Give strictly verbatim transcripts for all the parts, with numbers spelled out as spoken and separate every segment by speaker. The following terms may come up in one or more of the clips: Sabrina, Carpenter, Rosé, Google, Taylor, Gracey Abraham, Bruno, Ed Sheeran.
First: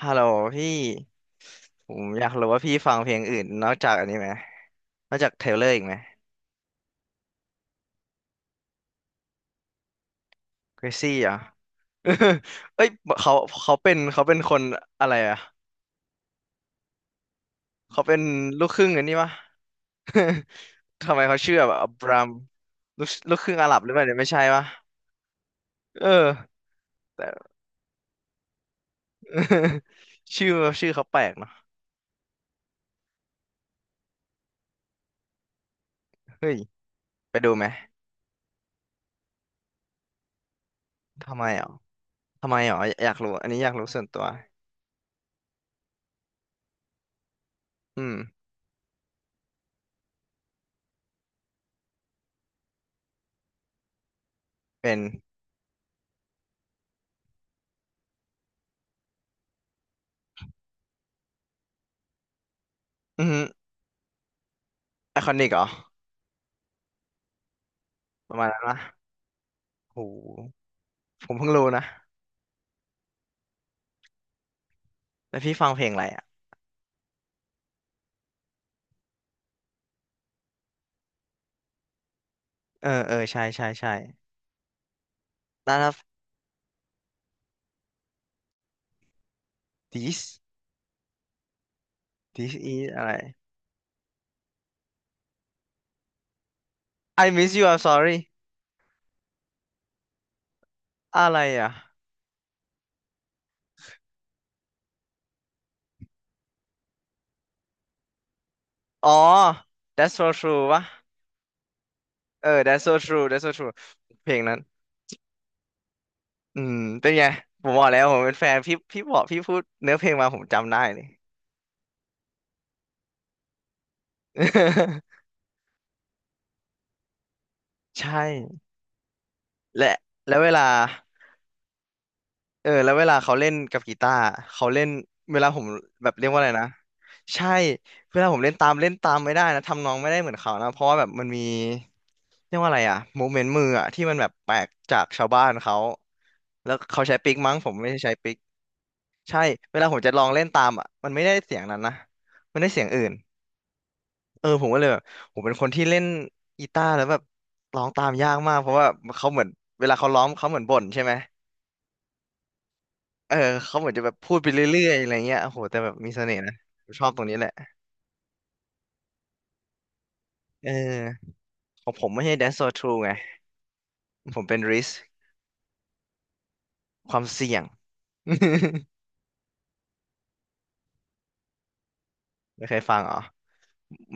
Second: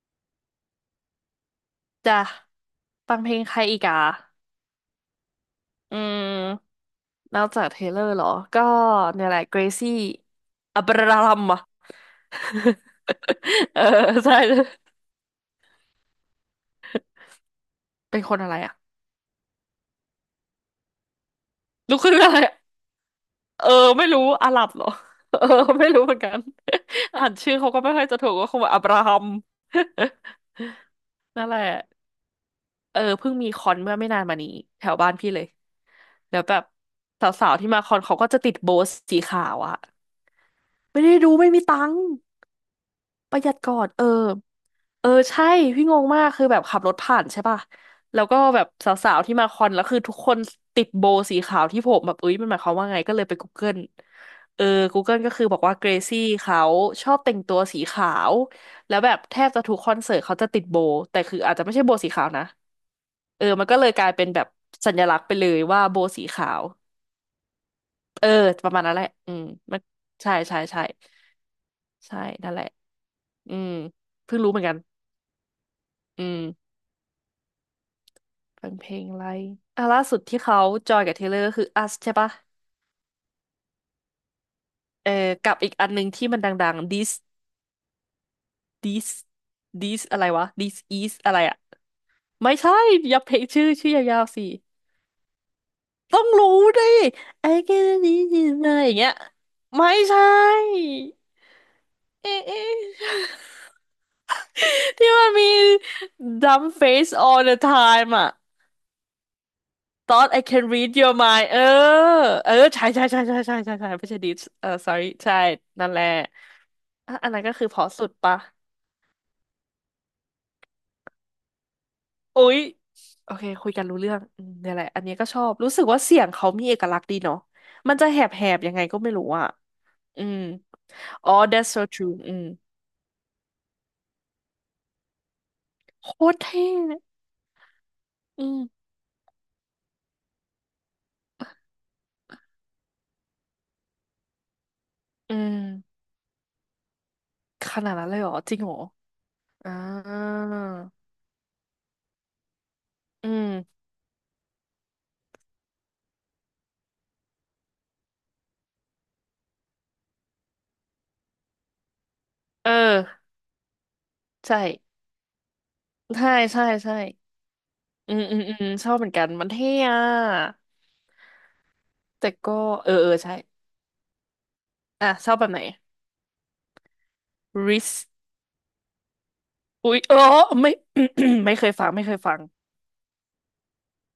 Speaker 1: ฮัลโหลพี่ผม
Speaker 2: จ้ะ
Speaker 1: อยากรู้ว่าพี่ฟังเพ
Speaker 2: ฟั
Speaker 1: ล
Speaker 2: ง
Speaker 1: ง
Speaker 2: เพล
Speaker 1: อื่
Speaker 2: ง
Speaker 1: น
Speaker 2: ใคร
Speaker 1: นอก
Speaker 2: อีก
Speaker 1: จาก
Speaker 2: อ่ะ
Speaker 1: อันนี้ไหมนอกจากเทเลอร์อีกไหม
Speaker 2: อืมนอกจากเทเลอร์เหรอ ก็เนี่ยแหละเกรซี่
Speaker 1: เก
Speaker 2: อั
Speaker 1: ร
Speaker 2: บ
Speaker 1: ซี่
Speaker 2: รา
Speaker 1: เหร
Speaker 2: ฮั
Speaker 1: อ
Speaker 2: มอ่ะ
Speaker 1: เอ้ยเขา เขา
Speaker 2: เออ
Speaker 1: เป็นเขาเป็
Speaker 2: ใช่
Speaker 1: นคนอะไรอ่ะเขาเป็
Speaker 2: เป็
Speaker 1: น
Speaker 2: นคนอะไร
Speaker 1: ลูก
Speaker 2: อ่ะ
Speaker 1: ครึ่งอันนี้ปะ ทำไมเขาเชื่อแบบอั
Speaker 2: ลูก
Speaker 1: บ
Speaker 2: ครึ่ง
Speaker 1: รา
Speaker 2: อะ
Speaker 1: ม
Speaker 2: ไรอะ
Speaker 1: ลูกลูกครึ่ง
Speaker 2: เอ
Speaker 1: อา
Speaker 2: อ
Speaker 1: หรับหรือเปล่า
Speaker 2: ไม่
Speaker 1: เนี่ย
Speaker 2: รู้
Speaker 1: ไม่ใช่
Speaker 2: อาหรั
Speaker 1: ปะ
Speaker 2: บเหรอ เออไม่รู้
Speaker 1: เออ
Speaker 2: เหมือนกัน อ่าน
Speaker 1: แต่
Speaker 2: ชื่อเขาก็ไม่ค่อยจะถูกก็คงแบบอับราฮัม
Speaker 1: ชื่อชื่อเขาแปลก
Speaker 2: นั่น
Speaker 1: เนาะ
Speaker 2: แหละเออเพิ่งมีคอนเมื่อไม่นานมานี้แถวบ้านพี่เลย แล้ว
Speaker 1: เฮ้
Speaker 2: แบ
Speaker 1: ย
Speaker 2: บส
Speaker 1: ไป
Speaker 2: า
Speaker 1: ดู
Speaker 2: วๆ
Speaker 1: ไหม
Speaker 2: ที่มาคอนเขาก็จะติดโบสสีขาวอะไม่ได้ดู
Speaker 1: ทำไม
Speaker 2: ไม่มี
Speaker 1: อ่ะ
Speaker 2: ตังค์
Speaker 1: ทำไมอ่ะอยากรู้
Speaker 2: ประห
Speaker 1: อัน
Speaker 2: ยัด
Speaker 1: นี้อยา
Speaker 2: ก่
Speaker 1: ก
Speaker 2: อ
Speaker 1: รู้
Speaker 2: น
Speaker 1: ส่
Speaker 2: เอ
Speaker 1: ว
Speaker 2: อ
Speaker 1: นตัว
Speaker 2: เออใช่พี่งงมากคือแบบขับรถผ่านใช่ป่ะ
Speaker 1: อืม
Speaker 2: แล้วก็แบบสาวๆที่มาคอนแล้วคือทุกคนติดโบว์สีขาวที่ผมแบบเอ้ยมันหมายความว่าไงก็เลยไป Google เออ
Speaker 1: เป็น
Speaker 2: Google ก็คือบอกว่าเกรซี่เขาชอบแต่งตัวสีขาวแล้วแบบแทบจะทุกคอนเสิร์ตเขาจะติดโบว์แต่คืออาจจะไม่ใช่โบว์สีขาวนะ
Speaker 1: อือ
Speaker 2: เออมันก็เลยกลายเป็นแบบสัญลั
Speaker 1: ไอ
Speaker 2: กษณ์
Speaker 1: ค
Speaker 2: ไป
Speaker 1: อ
Speaker 2: เล
Speaker 1: นิกเห
Speaker 2: ย
Speaker 1: รอ
Speaker 2: ว่าโบว์สีขาวเออ
Speaker 1: ประมาณนั้น
Speaker 2: ประมาณนั้น
Speaker 1: ปะ
Speaker 2: แหละอืมมัน
Speaker 1: โห
Speaker 2: ใช่ใช่ใช่
Speaker 1: ผมเพิ่งรู้นะ
Speaker 2: ใช่นั่นแหละอืมเพิ่งรู้เหมือนกัน
Speaker 1: แล้วพี่ฟังเพลงอะไรอ่ะ
Speaker 2: อืม ฟังเพลงอะไรอ่ะล่าสุดที่เขาจอยกับเทเลอร์ก็คือ Us ใช่ปะ
Speaker 1: เออ เออใช่ใช่ใช่
Speaker 2: เออกับอีก
Speaker 1: None
Speaker 2: อันหนึ่
Speaker 1: of
Speaker 2: งที่มันดังๆ This This This อะไร
Speaker 1: this
Speaker 2: วะ This is อะไรอะไม่
Speaker 1: this
Speaker 2: ใช่
Speaker 1: is อะไร
Speaker 2: อย่าเพลงชื่อชื่อยาวๆสิ ต้องรู้ดิ
Speaker 1: I
Speaker 2: I
Speaker 1: miss you I'm
Speaker 2: get
Speaker 1: sorry
Speaker 2: this is อะไรอย่างเงี้ย ไม่ใช่
Speaker 1: อะไรอ่ะ
Speaker 2: เอ๊ะเอ๊ะ ที่มันมี dumb face all the time อะ
Speaker 1: อ๋อ That's so
Speaker 2: thought I
Speaker 1: true
Speaker 2: can
Speaker 1: วะ
Speaker 2: read your mind เออ
Speaker 1: เออ
Speaker 2: เออ
Speaker 1: That's
Speaker 2: ใช่
Speaker 1: so
Speaker 2: ใช่ใช่
Speaker 1: true
Speaker 2: ใช่
Speaker 1: That's so
Speaker 2: ใช่
Speaker 1: true
Speaker 2: ใช่ใช่ไม่ใช่
Speaker 1: เพ
Speaker 2: ดิ
Speaker 1: ลง
Speaker 2: ส
Speaker 1: นั้น
Speaker 2: เออ sorry ใช่นั่นแหละ
Speaker 1: อืมเป็น
Speaker 2: อ่ะ
Speaker 1: ไง
Speaker 2: อันนั้นก็
Speaker 1: ผ
Speaker 2: คือ
Speaker 1: ม
Speaker 2: เพ
Speaker 1: บ
Speaker 2: อ
Speaker 1: อกแล้ว
Speaker 2: สุด
Speaker 1: ผมเป็น
Speaker 2: ปะ
Speaker 1: แฟนพี่พี่บอกพี่พูดเนื้อเพลงมาผมจำได้เลย
Speaker 2: อุ๊ยโอเคคุยกันรู้เรื่องอืมเนี่ยแหละอันนี้ก็ชอบรู้สึกว่าเสียงเขามีเอกลักษณ์ดีเนาะมัน
Speaker 1: ใช
Speaker 2: จะแหบแหบ
Speaker 1: ่
Speaker 2: ยังไงก็ไม่รู้อ่ะ
Speaker 1: และ
Speaker 2: อื
Speaker 1: แล้
Speaker 2: ม
Speaker 1: วเวลา
Speaker 2: อ๋อ that's so true อืม
Speaker 1: เออแล้วเวลาเขาเล่นกับกีตาร์เขาเล่นเวลาผมแบ
Speaker 2: โค
Speaker 1: บเรียก
Speaker 2: ต
Speaker 1: ว่า
Speaker 2: ร
Speaker 1: อะไรนะ
Speaker 2: เท่
Speaker 1: ใช่เวลาผม
Speaker 2: อื
Speaker 1: เล่นตาม
Speaker 2: ม
Speaker 1: เล่นตามไม่ได้นะทำนองไม่ได้เหมือนเขานะเพราะว่าแบบมันมีเรียกว่าอะไรอะโมเมนต์มืออะที่มันแบบแปลกจากชาว
Speaker 2: อื
Speaker 1: บ้าน
Speaker 2: ม
Speaker 1: เขาแล้วเขาใช้ปิกมั้งผ
Speaker 2: ข
Speaker 1: มไม่
Speaker 2: นาด
Speaker 1: ได้
Speaker 2: นั้น
Speaker 1: ใช้
Speaker 2: เลยเหร
Speaker 1: ปิ
Speaker 2: อ
Speaker 1: ก
Speaker 2: จริงเหรอ
Speaker 1: ใช่
Speaker 2: อ่า
Speaker 1: เวลาผมจะลองเล่นตามอะมันไม่ได้เสียงนั้นนะมันได้เสียงอื่น
Speaker 2: อืม
Speaker 1: เออผมก็เลยแบบผมเป็นคนที่เล่นกีตาร์แล้วแบบร้องตามยากมากเพราะว่าเขาเหมือนเวลาเขาร้องเขาเหมือนบ่นใช่ไหม
Speaker 2: เออ
Speaker 1: เออเขาเหมือนจะแบบพูดไป
Speaker 2: ใช่
Speaker 1: เรื่อยๆอะไรเงี้ยโอ้โหแต่แบบมีเส
Speaker 2: ใช่
Speaker 1: น่ห์นะ
Speaker 2: ใช่
Speaker 1: ผม
Speaker 2: ใช่
Speaker 1: ชอบตรงนี้แหละ
Speaker 2: อืมอืมอืมชอบเหมือนกันมันเท่อะ
Speaker 1: เออของผมไม่
Speaker 2: แต่
Speaker 1: ใช่
Speaker 2: ก็
Speaker 1: Dance So
Speaker 2: เออ
Speaker 1: True
Speaker 2: เอ
Speaker 1: ไง
Speaker 2: อใช่
Speaker 1: ผมเป็น Risk
Speaker 2: อ่ะชอบแบบไหน
Speaker 1: ความเสี่ยง
Speaker 2: ริสอุ๊ยเออไม่ ไม่เคยฟังไม่เคยฟัง
Speaker 1: ไม่เคยฟังเหรอ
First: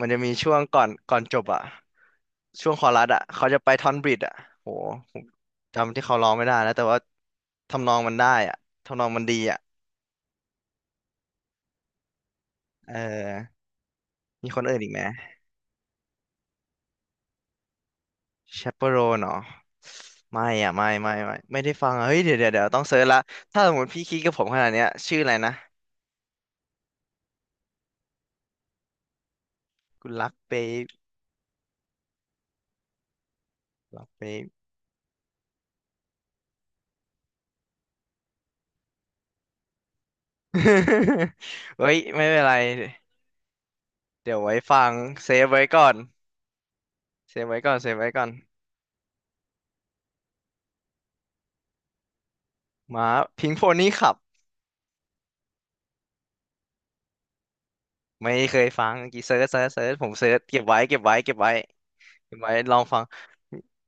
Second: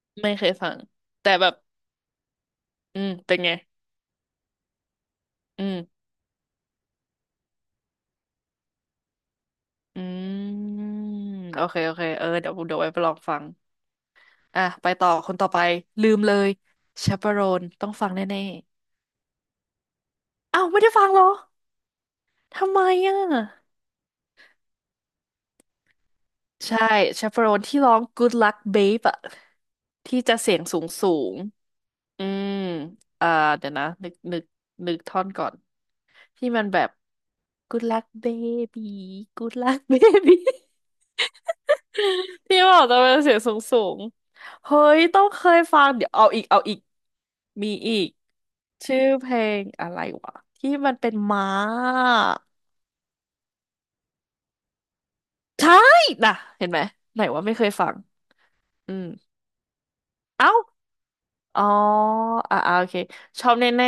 Speaker 1: มันจะมี
Speaker 2: ไม่เค
Speaker 1: ช่
Speaker 2: ย
Speaker 1: วง
Speaker 2: ฟัง
Speaker 1: ก่อนก่อน
Speaker 2: แต่
Speaker 1: จบ
Speaker 2: แบบ
Speaker 1: อะช่วงคอ
Speaker 2: อื
Speaker 1: รัส
Speaker 2: ม
Speaker 1: อะ
Speaker 2: เป็น
Speaker 1: เขา
Speaker 2: ไง
Speaker 1: จะไปท่อนบริดอะโหผม
Speaker 2: อืม
Speaker 1: จำที่เขาร้องไม่ได้แล้วแต่ว่าทำนองมันได้อะทำนองมันดีอะ
Speaker 2: อืมโอเคโอเคเออเดี๋ยวเดี๋ยวไว้
Speaker 1: เออ
Speaker 2: ไปลองฟัง
Speaker 1: มีค
Speaker 2: อ่ะ
Speaker 1: นอื่น
Speaker 2: ไป
Speaker 1: อีกไหม
Speaker 2: ต่อคนต่อไปลืมเลยชาปโรนต้องฟังแน่
Speaker 1: Chaperone เนาะไม่
Speaker 2: ๆอ้าว
Speaker 1: อ่ะ
Speaker 2: ไม่
Speaker 1: ไม่
Speaker 2: ได้ฟัง
Speaker 1: ไม่
Speaker 2: เหรอ
Speaker 1: ไม่ไม่ได้ฟังอะเฮ้ยเดี๋ยวเดี๋ยวเดี๋ยว
Speaker 2: ทำ
Speaker 1: ต้
Speaker 2: ไม
Speaker 1: องเซิร์ช
Speaker 2: อ่
Speaker 1: ละถ้า
Speaker 2: ะ
Speaker 1: สมมติพี่คิดกับผมขนาดเนี้ยชื่ออะไรนะ
Speaker 2: ใช่ชาปโรนที่ร้อง Good Luck Babe อะ
Speaker 1: กู
Speaker 2: ที่
Speaker 1: รัก
Speaker 2: จะเสียง
Speaker 1: เป๊
Speaker 2: สูงสูง อืม อ่า เดี๋ยวนะ
Speaker 1: ปรัก
Speaker 2: นึก
Speaker 1: เป๊
Speaker 2: นึก
Speaker 1: ป
Speaker 2: นึกท่อนก่อน ที่มันแบบ good luck baby good luck baby
Speaker 1: เฮ้ยไม่เป็นไร
Speaker 2: ที่บอกจะเป็นเสียงสูงสูง
Speaker 1: เดี๋ยวไว้
Speaker 2: เฮ้
Speaker 1: ฟัง
Speaker 2: ย ต้อง
Speaker 1: เซ
Speaker 2: เค
Speaker 1: ฟ
Speaker 2: ย
Speaker 1: ไว้
Speaker 2: ฟั
Speaker 1: ก่อ
Speaker 2: ง
Speaker 1: น
Speaker 2: เดี๋ยวเอาอีก เอาอีก
Speaker 1: เซฟไว้
Speaker 2: มี
Speaker 1: ก่อนเซ
Speaker 2: อี
Speaker 1: ฟไว้
Speaker 2: ก
Speaker 1: ก่อน
Speaker 2: ชื่อเพลงอะไรวะ ที่มันเป็นม้า
Speaker 1: มาพิงโฟนี่ขับ
Speaker 2: ใช่นะเห็นไหม ไหนว่าไม่เคยฟัง
Speaker 1: ไม่เคยฟั
Speaker 2: อื
Speaker 1: ง
Speaker 2: ม
Speaker 1: เมื่อกี่เซิร์ชเซิร์ชเซิร์ชผมเซิร์ช
Speaker 2: เอ้า
Speaker 1: เก็บไว้เก็บไว้เก็บไว้
Speaker 2: อ๋อ
Speaker 1: เก็บไว้
Speaker 2: อ่า
Speaker 1: ลอง
Speaker 2: โอเค
Speaker 1: ฟัง
Speaker 2: ชอบแน่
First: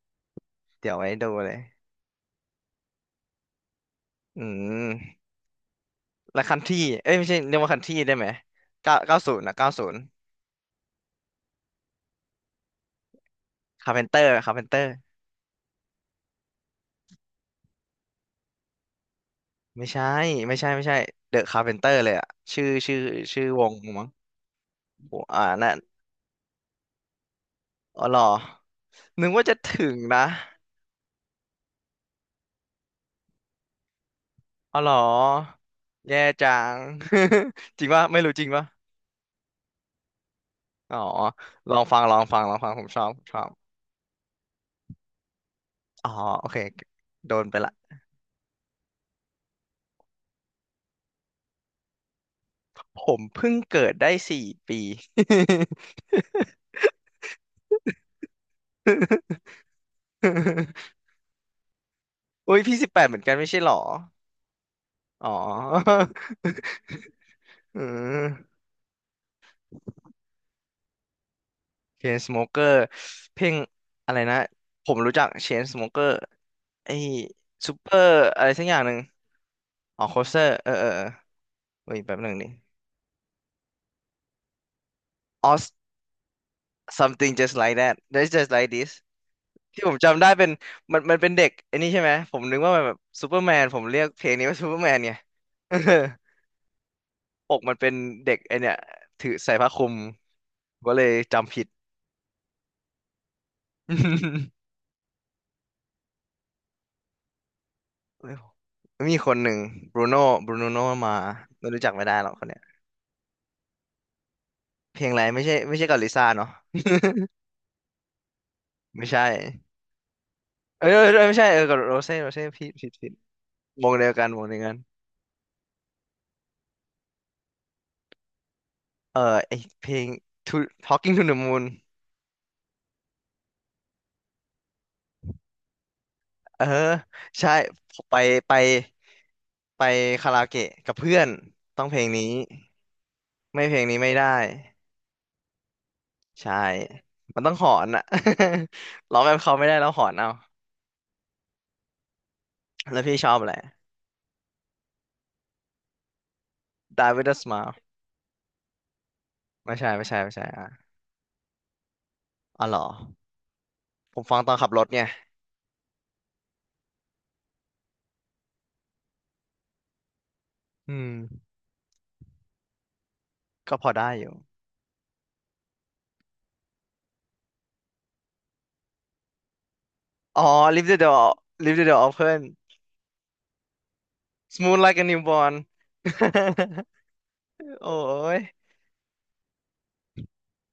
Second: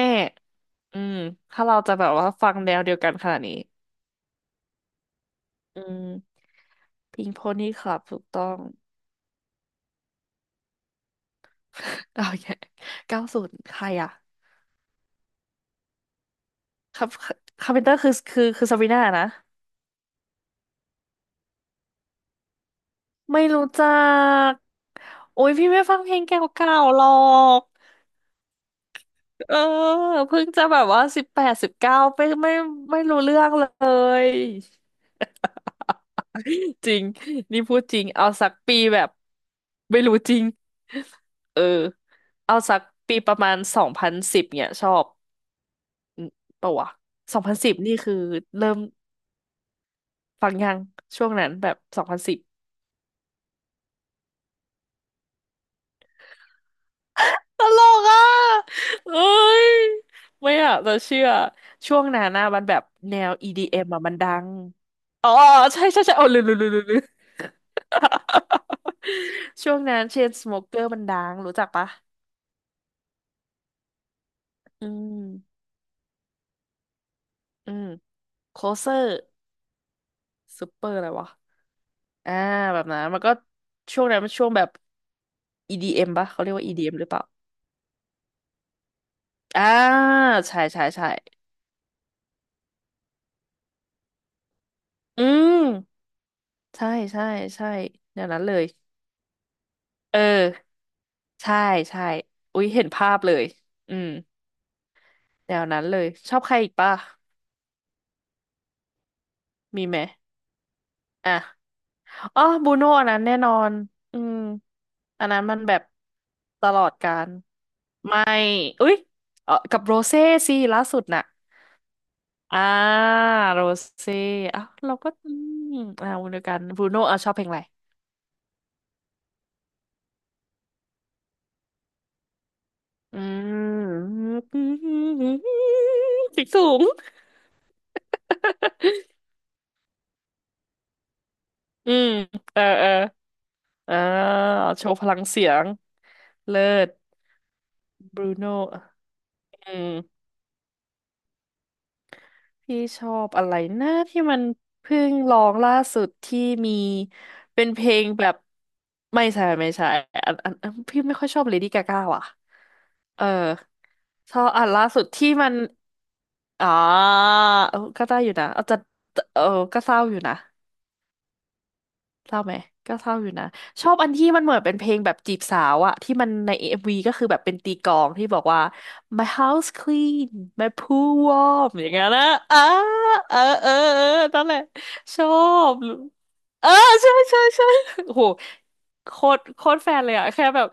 Speaker 1: เดี๋
Speaker 2: ๆ
Speaker 1: ยว
Speaker 2: อื
Speaker 1: ไว้
Speaker 2: ม
Speaker 1: ดูเลย
Speaker 2: ถ้าเราจะแบบว่าฟังแนวเดียวกันขนาดนี้
Speaker 1: อืม
Speaker 2: อืม
Speaker 1: และคันที่เอ้ย
Speaker 2: พิ
Speaker 1: ไม่
Speaker 2: ง
Speaker 1: ใช่
Speaker 2: โพ
Speaker 1: เรียกว่า
Speaker 2: นี่
Speaker 1: คัน
Speaker 2: ค
Speaker 1: ที่
Speaker 2: รับ
Speaker 1: ได้
Speaker 2: ถู
Speaker 1: ไห
Speaker 2: ก
Speaker 1: ม
Speaker 2: ต้อง
Speaker 1: เก้าเก้าศูนย์นะเก้าศูนย์
Speaker 2: โอเคเก้าศูนย์ใคร
Speaker 1: คาร์เพน
Speaker 2: อ่ะ
Speaker 1: เตอร์คาร์เพนเตอร์
Speaker 2: ครับคาร์เพนเตอร์คือ คือคือซาบรีน่านะ
Speaker 1: ไม่ใช่ไม่ใช่ไม่ใช่เดอะคาร์เพนเตอร์เลยอะชื่อชื่อ
Speaker 2: ไม่
Speaker 1: ชื่อว
Speaker 2: รู้
Speaker 1: ง
Speaker 2: จั
Speaker 1: มั้ง
Speaker 2: ก
Speaker 1: โหอ่า
Speaker 2: โอ้ย พี่
Speaker 1: น่ะ
Speaker 2: ไม่ฟังเพลงเก่าๆหรอก
Speaker 1: อ๋อเหรอนึกว่า
Speaker 2: เอ
Speaker 1: จะ
Speaker 2: อ
Speaker 1: ถึงนะ
Speaker 2: เพิ่งจะแบบว่าสิบแปดสิบเก้าไม่ไม่ไม่รู้เรื่องเลย
Speaker 1: อ๋อเหรอแย่จัง
Speaker 2: จริงนี่พู
Speaker 1: จ
Speaker 2: ด
Speaker 1: ริง
Speaker 2: จริ
Speaker 1: ปะ
Speaker 2: ง
Speaker 1: ไม่
Speaker 2: เอา
Speaker 1: รู้จริ
Speaker 2: สั
Speaker 1: ง
Speaker 2: ก
Speaker 1: ปะ
Speaker 2: ปีแบบไม่รู้จริง
Speaker 1: อ๋อ
Speaker 2: เออ
Speaker 1: ลองฟังลองฟังล
Speaker 2: เอา
Speaker 1: องฟัง
Speaker 2: สั
Speaker 1: ผ
Speaker 2: ก
Speaker 1: มชอบ
Speaker 2: ปี
Speaker 1: ผม
Speaker 2: ป
Speaker 1: ช
Speaker 2: ระ
Speaker 1: อบ
Speaker 2: มาณสองพันสิบเนี่ยชอบ
Speaker 1: อ๋อโอเค
Speaker 2: ปะวะ
Speaker 1: โด
Speaker 2: สอง
Speaker 1: น
Speaker 2: พั
Speaker 1: ไป
Speaker 2: นสิ
Speaker 1: ละ
Speaker 2: บนี่คือเริ่มฟังยังช่วงนั้นแบบสองพันสิบ
Speaker 1: ผมเพิ่งเกิดได้สี่ปี
Speaker 2: ตลกอ่ะเอ้ย ไม่อ่ะเรา เชื่อ ช่วงนั้นนะ
Speaker 1: อุ้ย
Speaker 2: มันแบ
Speaker 1: พี่
Speaker 2: บ
Speaker 1: สิบแปดเห
Speaker 2: แน
Speaker 1: มือนกั
Speaker 2: ว
Speaker 1: นไม่ใช่เหรอ
Speaker 2: อี ดี เอ็ม อมอ่ะ มันดัง
Speaker 1: อ๋
Speaker 2: อ๋
Speaker 1: อ
Speaker 2: อใช่ใช่ใช่โอ้ลืมลืมลืมลืมลืม
Speaker 1: อืม
Speaker 2: ช่วงนั้นเชนสโมเกอร์มันดัง รู้จักปะ
Speaker 1: เชนสโมเกอร์เพลงอะไรนะ
Speaker 2: อื
Speaker 1: ผมรู้จักเช
Speaker 2: ม
Speaker 1: นสโมเกอร์ไอ้
Speaker 2: อื
Speaker 1: ซูเป
Speaker 2: ม
Speaker 1: อร์อะไร
Speaker 2: โค
Speaker 1: สักอย่าง
Speaker 2: เซ
Speaker 1: ห
Speaker 2: อ
Speaker 1: นึ่ง
Speaker 2: ร์
Speaker 1: อ๋อโคสเตอร์
Speaker 2: ซู
Speaker 1: เออ
Speaker 2: เป
Speaker 1: เอ
Speaker 2: อ
Speaker 1: อ
Speaker 2: ร์
Speaker 1: เอ
Speaker 2: อะ
Speaker 1: อ
Speaker 2: ไรวะ
Speaker 1: เว้ยแป๊บหนึ่
Speaker 2: อ่า
Speaker 1: งดิ
Speaker 2: แบบนั้น มันก็ช่วงนั้นมันช่วงแบบ
Speaker 1: อ๋อ
Speaker 2: อี ดี เอ็ม ปะ เขาเรียกว่า อี ดี เอ็ม หรือเปล่า
Speaker 1: something just like that that's just like this
Speaker 2: อ่า
Speaker 1: ที่ผมจำได้เป็น
Speaker 2: ใช่ใช่
Speaker 1: มัน
Speaker 2: ใช่
Speaker 1: มันเป็นเด็กไอ้นี่ใช่ไหมผมนึกว่ามันแบบซูเปอร์แมนผมเรียกเพลงนี้ว่าซูเปอร์แมนไง
Speaker 2: อืมใช่ใช่
Speaker 1: ปก
Speaker 2: ใช่
Speaker 1: มันเป็น
Speaker 2: อย่าง
Speaker 1: เด็ก
Speaker 2: นั้นเล
Speaker 1: ไอ
Speaker 2: ย
Speaker 1: เนี่ยถือใส่ผ้าคลุม
Speaker 2: เออ
Speaker 1: ก็เลยจำ
Speaker 2: ใช่
Speaker 1: ผิด
Speaker 2: ใช่ อุ๊ยเห็นภาพเลย อืมแนวนั้นเลยชอบใครอีกป่ะ
Speaker 1: มีคนหนึ่ง
Speaker 2: มี
Speaker 1: บ
Speaker 2: ไหม
Speaker 1: รูโน่บรูโน่มา
Speaker 2: อ่ะ
Speaker 1: ไม่รู้จักไม่ได้หรอก
Speaker 2: อ๋
Speaker 1: ค
Speaker 2: อ
Speaker 1: นเนี้ย
Speaker 2: บูโน่อันนั้นแน่นอน อืม
Speaker 1: เพลงอะไร
Speaker 2: อันนั้
Speaker 1: ไม่
Speaker 2: น
Speaker 1: ใช่
Speaker 2: มันแบ
Speaker 1: ไม่
Speaker 2: บ
Speaker 1: ใช่กับลิซ่าเนาะ
Speaker 2: ตลอดการไม่ อุ๊ย
Speaker 1: ไม่ใช่
Speaker 2: เออกับโรเซ่สิล่า
Speaker 1: เออเอ
Speaker 2: สุด
Speaker 1: อเอ
Speaker 2: น่ะ
Speaker 1: อไม่ใช่เออกับโรเซ่โรเซ่
Speaker 2: อ่า
Speaker 1: ผิดผิดผิด
Speaker 2: โร
Speaker 1: วงเดีย
Speaker 2: เซ่
Speaker 1: วกันวงเดีย
Speaker 2: อ่ะ
Speaker 1: วกัน
Speaker 2: เราก็อืมอ่าวนเดียวกันบูโน่อ่ะชอบเพลงอะไร
Speaker 1: เออไอเพลง to Talking to the Moon
Speaker 2: อืม เสียง
Speaker 1: เออ
Speaker 2: สูง
Speaker 1: ใช่ไปไป ไปคาราโอเกะกับเพื่อนต้อง
Speaker 2: อื
Speaker 1: เพลง
Speaker 2: ม
Speaker 1: นี้
Speaker 2: เออเออ
Speaker 1: ไม่เพลง
Speaker 2: อ่า
Speaker 1: นี้ไม่ได้
Speaker 2: โชว์พลังเสียง
Speaker 1: ใช่
Speaker 2: เลิศ
Speaker 1: มันต้องหอนอ่ะ
Speaker 2: บรูโน่
Speaker 1: ร้องแบบเขาไม่
Speaker 2: อื
Speaker 1: ได้แล้วหอน
Speaker 2: ม
Speaker 1: เอา
Speaker 2: พี่
Speaker 1: แล้
Speaker 2: ช
Speaker 1: ว
Speaker 2: อ
Speaker 1: พี่ช
Speaker 2: บ
Speaker 1: อบ
Speaker 2: อะ
Speaker 1: อะไร
Speaker 2: ไรนะที่มันเพิ่งร้องล่าสุดที่มี
Speaker 1: Die with a
Speaker 2: เป็น
Speaker 1: smile
Speaker 2: เพลงแบบไม่ใช่ไม่
Speaker 1: ไม่
Speaker 2: ใช่
Speaker 1: ใช่ไม่ใช่
Speaker 2: อั
Speaker 1: ไม่
Speaker 2: น
Speaker 1: ใช่
Speaker 2: อันอัน
Speaker 1: อ่ะ
Speaker 2: พี่ไม่ค่อยชอบเลดี้กาก้าว่ะ
Speaker 1: อ๋อเหรอ
Speaker 2: เออ
Speaker 1: ผม
Speaker 2: ช
Speaker 1: ฟั
Speaker 2: อ
Speaker 1: งต
Speaker 2: บ
Speaker 1: อน
Speaker 2: อั
Speaker 1: ขั
Speaker 2: น
Speaker 1: บร
Speaker 2: ล่า
Speaker 1: ถไง
Speaker 2: สุดที่มันอ๋อเออก็ได้อยู่นะเอาจะเออก็เศร้าอยู่นะ
Speaker 1: อืม
Speaker 2: เศร้าไหมก็เศร้าอยู่นะ
Speaker 1: ก็พ
Speaker 2: ช
Speaker 1: อ
Speaker 2: อบอั
Speaker 1: ได้
Speaker 2: น
Speaker 1: อ
Speaker 2: ที่
Speaker 1: ยู่
Speaker 2: มันเหมือนเป็นเพลงแบบจีบสาวอะที่มันในเอ็มวีก็คือแบบเป็นตีกลองที่บอกว่า my house clean
Speaker 1: อ๋อ
Speaker 2: my
Speaker 1: Leave the
Speaker 2: pool
Speaker 1: door
Speaker 2: warm
Speaker 1: Leave
Speaker 2: อ
Speaker 1: the
Speaker 2: ย่าง
Speaker 1: door
Speaker 2: เงี้ยนะ
Speaker 1: open
Speaker 2: อ่าเออเออเออนั่นแหละ
Speaker 1: Smooth like a
Speaker 2: ชอ
Speaker 1: newborn
Speaker 2: บเออใช่ใช่ใช่
Speaker 1: โอ้
Speaker 2: โอ้โห
Speaker 1: ย
Speaker 2: โคตรโคตรแฟนเลยอะแค่แบบ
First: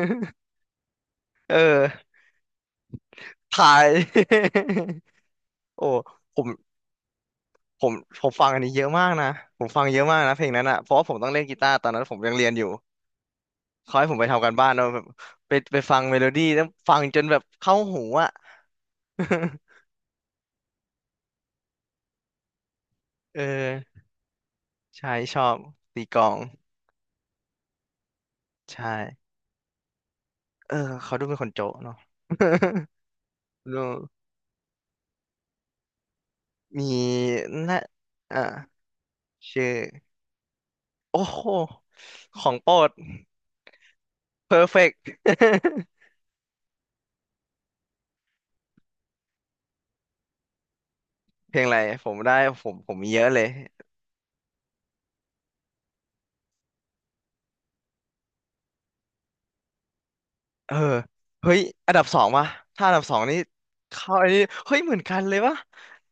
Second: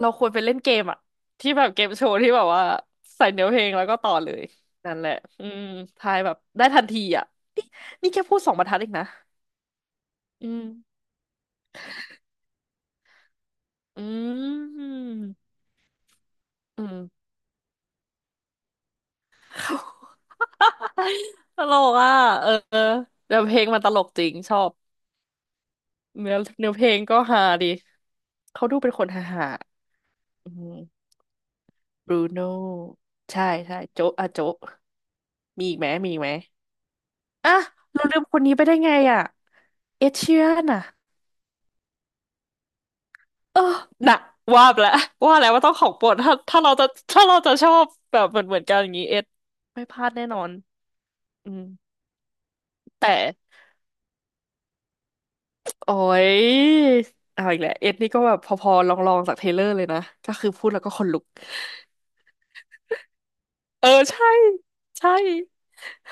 Speaker 2: เราควรไปเล่น เกมอะที่
Speaker 1: เอ
Speaker 2: แบบเกมโช
Speaker 1: อ
Speaker 2: ว์ที่แบบว่าใส่เนื้อเพล
Speaker 1: ทา
Speaker 2: งแล้ว
Speaker 1: ย
Speaker 2: ก็ต่อเลย นั่นแหละอืม
Speaker 1: โอ้
Speaker 2: ทายแบ
Speaker 1: ผ
Speaker 2: บ
Speaker 1: ม
Speaker 2: ได้ทันทีอะนี่
Speaker 1: ผม
Speaker 2: นี่แค่
Speaker 1: ผม
Speaker 2: พูด
Speaker 1: ฟั
Speaker 2: ส
Speaker 1: ง
Speaker 2: อง
Speaker 1: อั
Speaker 2: บ
Speaker 1: น
Speaker 2: รร
Speaker 1: นี้
Speaker 2: ทัด
Speaker 1: เย
Speaker 2: เอ
Speaker 1: อะ
Speaker 2: งนะ
Speaker 1: มากนะ ผมฟังเยอะมากนะเพลง
Speaker 2: อืม
Speaker 1: นั้นอ่ะ เพราะว่าผมต้องเล่นกีตาร์ตอนนั้นผมยังเรียนอยู่เขา
Speaker 2: อื
Speaker 1: ให้ผมไปทำการบ้านเนาแบบ
Speaker 2: ม
Speaker 1: ไปไปฟังเมโลดี้แล้ว
Speaker 2: อื
Speaker 1: ฟั
Speaker 2: ม
Speaker 1: งจนแบบเข้าหูอ่ะ
Speaker 2: เขาตลกอ่ะเออเนื้
Speaker 1: เอ
Speaker 2: อเพลงมันตล
Speaker 1: อ
Speaker 2: กจริงชอบ
Speaker 1: ใช่ชอบตีกลอ
Speaker 2: เนื้
Speaker 1: ง
Speaker 2: อเนื้อเพลงก็ฮาดีเขาดู
Speaker 1: ใช่
Speaker 2: เป็นคนฮาฮาอื
Speaker 1: เอ
Speaker 2: ม
Speaker 1: อ เขาดูเป็นคนโจ๊ะเนาะ
Speaker 2: บรูโน่ใช่ ใช่
Speaker 1: ดู
Speaker 2: โจ๊ะอ่ะโจ๊ะมีอีกไหมมีอีกไหม
Speaker 1: มี
Speaker 2: อ่ะ
Speaker 1: นะ
Speaker 2: เราลืมค
Speaker 1: อ่า
Speaker 2: นนี้ไปได้ไงอ่ะ
Speaker 1: ชื่อ
Speaker 2: เอเชียนอ่ะ
Speaker 1: โอ้โห ของโปรด
Speaker 2: เออน่ะว่าไปแล้ว
Speaker 1: perfect
Speaker 2: ว่าแล้วว่าต้องข องโปรดถ้าถ้าเราจะถ้าเราจะชอบแบบเหมือนเหมือนกันอย่างนี้เอ็ดไม่พลาดแน่นอนอื
Speaker 1: เพล
Speaker 2: ม
Speaker 1: งอะไรผมได้ผมผมมี
Speaker 2: แต่
Speaker 1: เยอะเลย
Speaker 2: โอ้ยเอาอีกแล้วเอ็ดนี่ก็แบบพอๆลองๆจากเทรลเลอร์เลยนะก็คือพู
Speaker 1: เอ
Speaker 2: ด
Speaker 1: อ
Speaker 2: แล้วก็ขนลุก
Speaker 1: เฮ้ยอันดับสองวะถ้าอันดับสองนี่
Speaker 2: เออ
Speaker 1: เข้า
Speaker 2: ใช่
Speaker 1: อันนี้เฮ้ยเหมือน
Speaker 2: ใช่
Speaker 1: กันเลยวะ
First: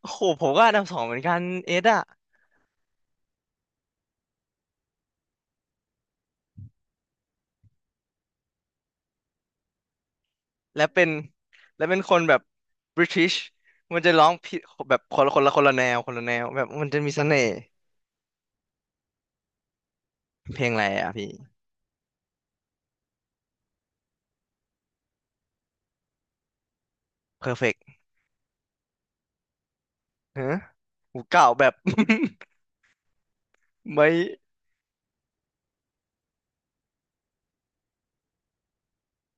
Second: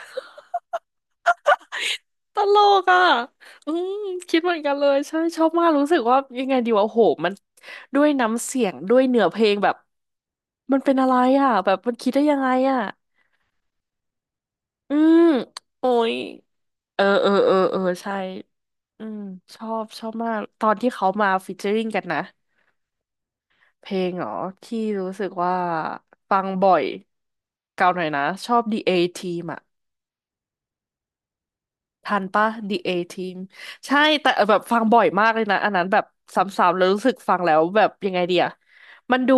Speaker 1: โอ้โห ผมก็อันดับสองเหมือนกันเอสอะ
Speaker 2: ตลกอ่ะอืมคิดเหมือนกันเลยใช่ชอบมากรู้สึกว่ายังไงดีวะโอ้โหมันด้วยน้ำเสียงด้วยเนื้อเพลงแบบมัน
Speaker 1: และ
Speaker 2: เป็น
Speaker 1: เป็
Speaker 2: อะ
Speaker 1: น
Speaker 2: ไรอ่ะแบบ
Speaker 1: และ
Speaker 2: มัน
Speaker 1: เป็น
Speaker 2: คิ
Speaker 1: ค
Speaker 2: ด
Speaker 1: น
Speaker 2: ได้
Speaker 1: แบ
Speaker 2: ยั
Speaker 1: บ
Speaker 2: งไงอ่ะ
Speaker 1: บริติชมันจะร้องผิด
Speaker 2: อื
Speaker 1: แบบค
Speaker 2: ม
Speaker 1: นละคนละคนละแน
Speaker 2: โอ้
Speaker 1: วคน
Speaker 2: ย
Speaker 1: ละแนวแบบมันจะ
Speaker 2: เออ
Speaker 1: มีเส
Speaker 2: เออ
Speaker 1: น่ห์
Speaker 2: เออเออใช่ อืมชอบชอบมาก
Speaker 1: เพ
Speaker 2: ต
Speaker 1: ล
Speaker 2: อ
Speaker 1: ง
Speaker 2: น
Speaker 1: อะไร
Speaker 2: ที่เขา
Speaker 1: อะพี่
Speaker 2: มาฟีเจอริ่งกันนะ เพลงเหรอ ที่รู้สึกว่าฟังบ่อย
Speaker 1: perfect
Speaker 2: เก่าหน่อยนะ ชอบ The A Team อะ
Speaker 1: ฮะหูเก่าแบบ
Speaker 2: ทันปะ The A Team ใช่
Speaker 1: ไม่
Speaker 2: แต่แบบฟังบ่อยมากเลยนะ อันนั้นแบบซ้ำๆแล้วรู้สึกฟังแล้วแบบยังไงเดียมันดู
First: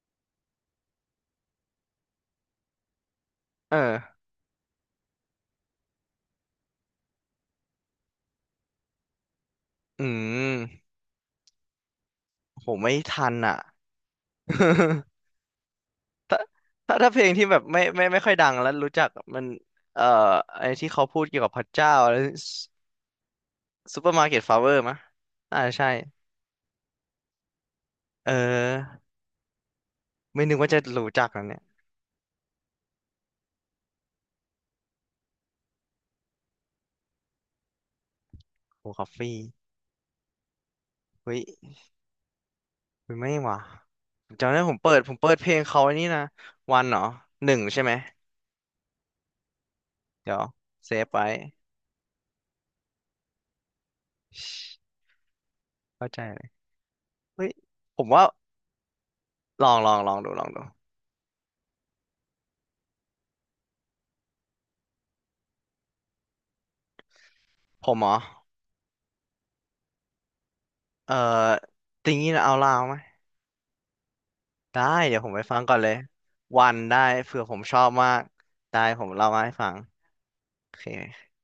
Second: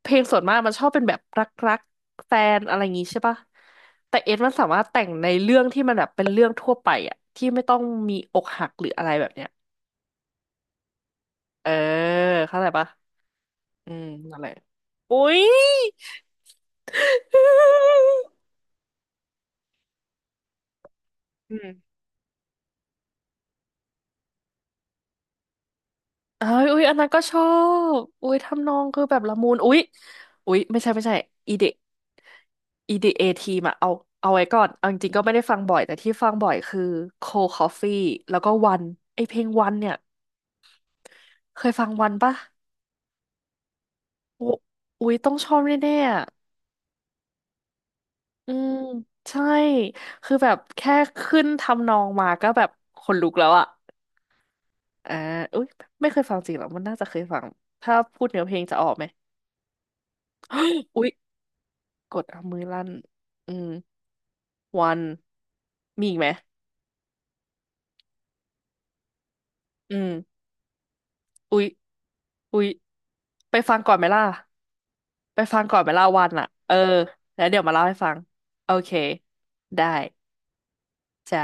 Speaker 2: เพลงส่วนมากมันชอบเป็นแบบรักๆแฟนอะไรอย่างงี้ใช่ปะ
Speaker 1: เออ
Speaker 2: แต่เอสมันสามารถแต่งในเรื่องที่มันแบบเป็นเรื่องทั่วไปอะที่ไม่ต้องมีอกหักหรืออะไรแบบเนี้ย
Speaker 1: อืม
Speaker 2: เออเข้า
Speaker 1: ผ
Speaker 2: ใจ
Speaker 1: ม
Speaker 2: ปะ
Speaker 1: ไม่ทันอะ
Speaker 2: อืมนั่นแหละอุ้ย
Speaker 1: ถ้าถ้าถ้าเพลงที่แบบไม่ไม่ไม่ค่อ ยดังแล้วรู้จักมันเอ่อไอ้ที่เขาพูดเกี่ยวกับ
Speaker 2: อื
Speaker 1: พระเจ้า
Speaker 2: ม
Speaker 1: อะไร ซูเปอร์มาร์เก็ตฟลาเวอร์มะอ่าใช่
Speaker 2: เอ้ยอุ้ยอันนั้นก็ชอบ
Speaker 1: เ
Speaker 2: อุ้ยทำนอง
Speaker 1: ออ
Speaker 2: คือแบบละมุนอุ้ย
Speaker 1: ไม่
Speaker 2: อุ้
Speaker 1: นึก
Speaker 2: ย
Speaker 1: ว่าจะ
Speaker 2: ไม่ใช่ไม่
Speaker 1: รู้
Speaker 2: ใช่
Speaker 1: จักนะ
Speaker 2: อี
Speaker 1: เนี่ย
Speaker 2: เด อี ดี เอ ทีมอะเอาเอาไว้ก่อนเอาจริงๆก็ไม่ได้ฟังบ่อยแต่ที่ฟังบ่อยคือ Cold Coffee แล้วก็วัน
Speaker 1: โอ้คอฟ
Speaker 2: ไอเพ
Speaker 1: ฟี่
Speaker 2: ลงวันเนี่ย
Speaker 1: เฮ้ย
Speaker 2: เคยฟังวันปะ
Speaker 1: เฮ้ยไม่หว่ะ
Speaker 2: โอ้
Speaker 1: จำได้ผมเปิด
Speaker 2: อุ๊
Speaker 1: ผ
Speaker 2: ย
Speaker 1: มเปิ
Speaker 2: ต้อ
Speaker 1: ด
Speaker 2: ง
Speaker 1: เพ
Speaker 2: ช
Speaker 1: ล
Speaker 2: อ
Speaker 1: ง
Speaker 2: บ
Speaker 1: เขาไอั
Speaker 2: แน่
Speaker 1: นนี้
Speaker 2: ๆ
Speaker 1: นะ
Speaker 2: อะ
Speaker 1: วันเหรอหนึ่งใช่ไหม
Speaker 2: อืมใช่คื
Speaker 1: เดี๋
Speaker 2: อ
Speaker 1: ยว
Speaker 2: แบบ
Speaker 1: เซ
Speaker 2: แค่
Speaker 1: ฟไว้
Speaker 2: ขึ้นทำนองมาก็แบบขนลุกแล้วอะ
Speaker 1: ชิ
Speaker 2: อ่าอุ๊ย
Speaker 1: เข้า
Speaker 2: ไม่เค
Speaker 1: ใจ
Speaker 2: ยฟัง
Speaker 1: เลย
Speaker 2: จริงหรอมันน่าจะเคยฟัง
Speaker 1: เฮ้ย
Speaker 2: ถ้า
Speaker 1: ผมว่า
Speaker 2: พูดเนื้อเพลงจะออกไหม
Speaker 1: ลองลองลองดูลองดู
Speaker 2: อุ๊ยกดเอามือลั่นอืม วันมีอีกไหม
Speaker 1: ผมเหรอ
Speaker 2: อืม
Speaker 1: เออ
Speaker 2: อุ๊ย
Speaker 1: ติงนี้นะเอา
Speaker 2: อุ๊ย
Speaker 1: ลาวไหม
Speaker 2: ไปฟังก่อนไหมล่ะ
Speaker 1: ได้ เดี๋ยวผม
Speaker 2: ไป
Speaker 1: ไปฟั
Speaker 2: ฟั
Speaker 1: ง
Speaker 2: ง
Speaker 1: ก่อ
Speaker 2: ก่
Speaker 1: น
Speaker 2: อน
Speaker 1: เล
Speaker 2: ไหม
Speaker 1: ย
Speaker 2: ล่ะวันอ่ะ
Speaker 1: วั
Speaker 2: เออ
Speaker 1: นได้เผื่อ
Speaker 2: แล้ว
Speaker 1: ผ
Speaker 2: เดี๋
Speaker 1: ม
Speaker 2: ยวมา
Speaker 1: ชอ
Speaker 2: เล่า
Speaker 1: บ
Speaker 2: ให้
Speaker 1: มา
Speaker 2: ฟัง
Speaker 1: ก
Speaker 2: โอ
Speaker 1: ได้
Speaker 2: เค
Speaker 1: ผมเล่ามาให้ฟัง
Speaker 2: ได้
Speaker 1: โอเค
Speaker 2: จ้า